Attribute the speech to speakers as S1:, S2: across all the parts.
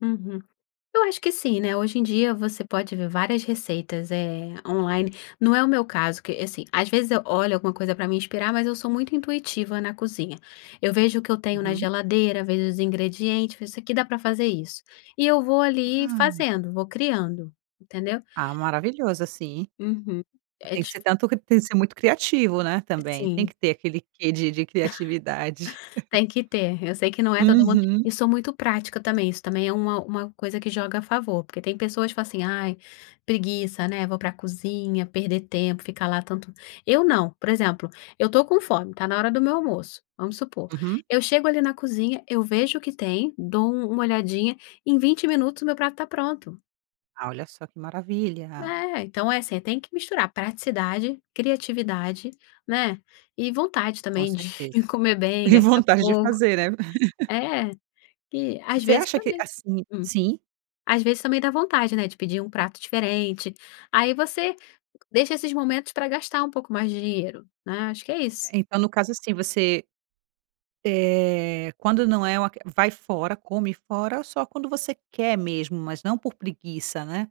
S1: Uhum, eu acho que sim, né, hoje em dia você pode ver várias receitas é, online, não é o meu caso que, assim, às vezes eu olho alguma coisa pra me inspirar, mas eu sou muito intuitiva na cozinha. Eu vejo o que eu tenho na
S2: Uhum.
S1: geladeira, vejo os ingredientes, vejo isso aqui dá pra fazer isso. E eu vou ali
S2: Ah, não.
S1: fazendo, vou criando, entendeu?
S2: Ah, maravilhoso, assim.
S1: Uhum, é
S2: Tem que
S1: dif
S2: ser tanto cri que tem que ser muito criativo, né, também, tem
S1: Sim.
S2: que ter aquele quê de de criatividade.
S1: Tem que ter, eu sei que não é todo mundo,
S2: Uhum.
S1: e sou muito prática também, isso também é uma uma coisa que joga a favor, porque tem pessoas que falam, assim, ai, preguiça, né, vou pra cozinha, perder tempo, ficar lá tanto. Eu não, por exemplo, eu estou com fome, está na hora do meu almoço, vamos supor,
S2: Uhum.
S1: eu chego ali na cozinha, eu vejo o que tem, dou uma "olhadinha," em 20 minutos o meu prato está pronto.
S2: Ah, olha só que maravilha.
S1: Eh, então é, assim, tem que misturar praticidade, criatividade, né, e vontade
S2: Com
S1: também de
S2: certeza.
S1: comer bem,
S2: E
S1: gastar
S2: vontade de
S1: pouco.
S2: fazer, né?
S1: É, e às
S2: Você
S1: vezes
S2: acha que,
S1: também.
S2: assim
S1: Hum,
S2: sim?
S1: às vezes também dá vontade, né, de pedir um prato diferente. Aí você deixa esses momentos, pra gastar um pouco mais de dinheiro né, acho que é isso.
S2: É, então no caso, assim, você, eh, quando não é um vai fora, come fora, só quando você quer mesmo, mas não por preguiça, né.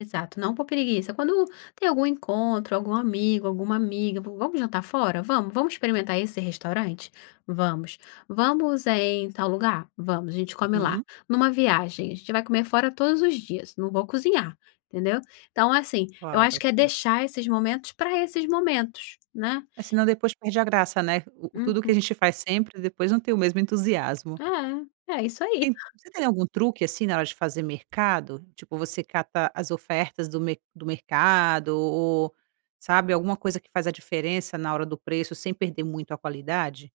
S1: Exato, não por preguiça. Quando tem algum encontro, algum amigo, alguma amiga, vamos jantar fora? Vamos, vamos experimentar esse restaurante? Vamos. Vamos, é, em tal lugar? Vamos, a gente come lá.
S2: Hum.
S1: Numa viagem, a gente vai comer fora todos os dias, não vou cozinhar, entendeu? Então, assim, eu acho
S2: Claro,
S1: que é
S2: hum.
S1: deixar esses momentos, para esses momentos, né?
S2: Assim, não depois perde a graça, né, o o tudo que
S1: Uhum.
S2: a gente faz sempre depois não tem o mesmo entusiasmo.
S1: É, é isso aí.
S2: En você tem algum truque, assim, na hora de fazer mercado? Tipo você cata as ofertas do mer do mercado o o sabe, alguma coisa que faz a diferença, na hora do preço sem perder muito a qualidade?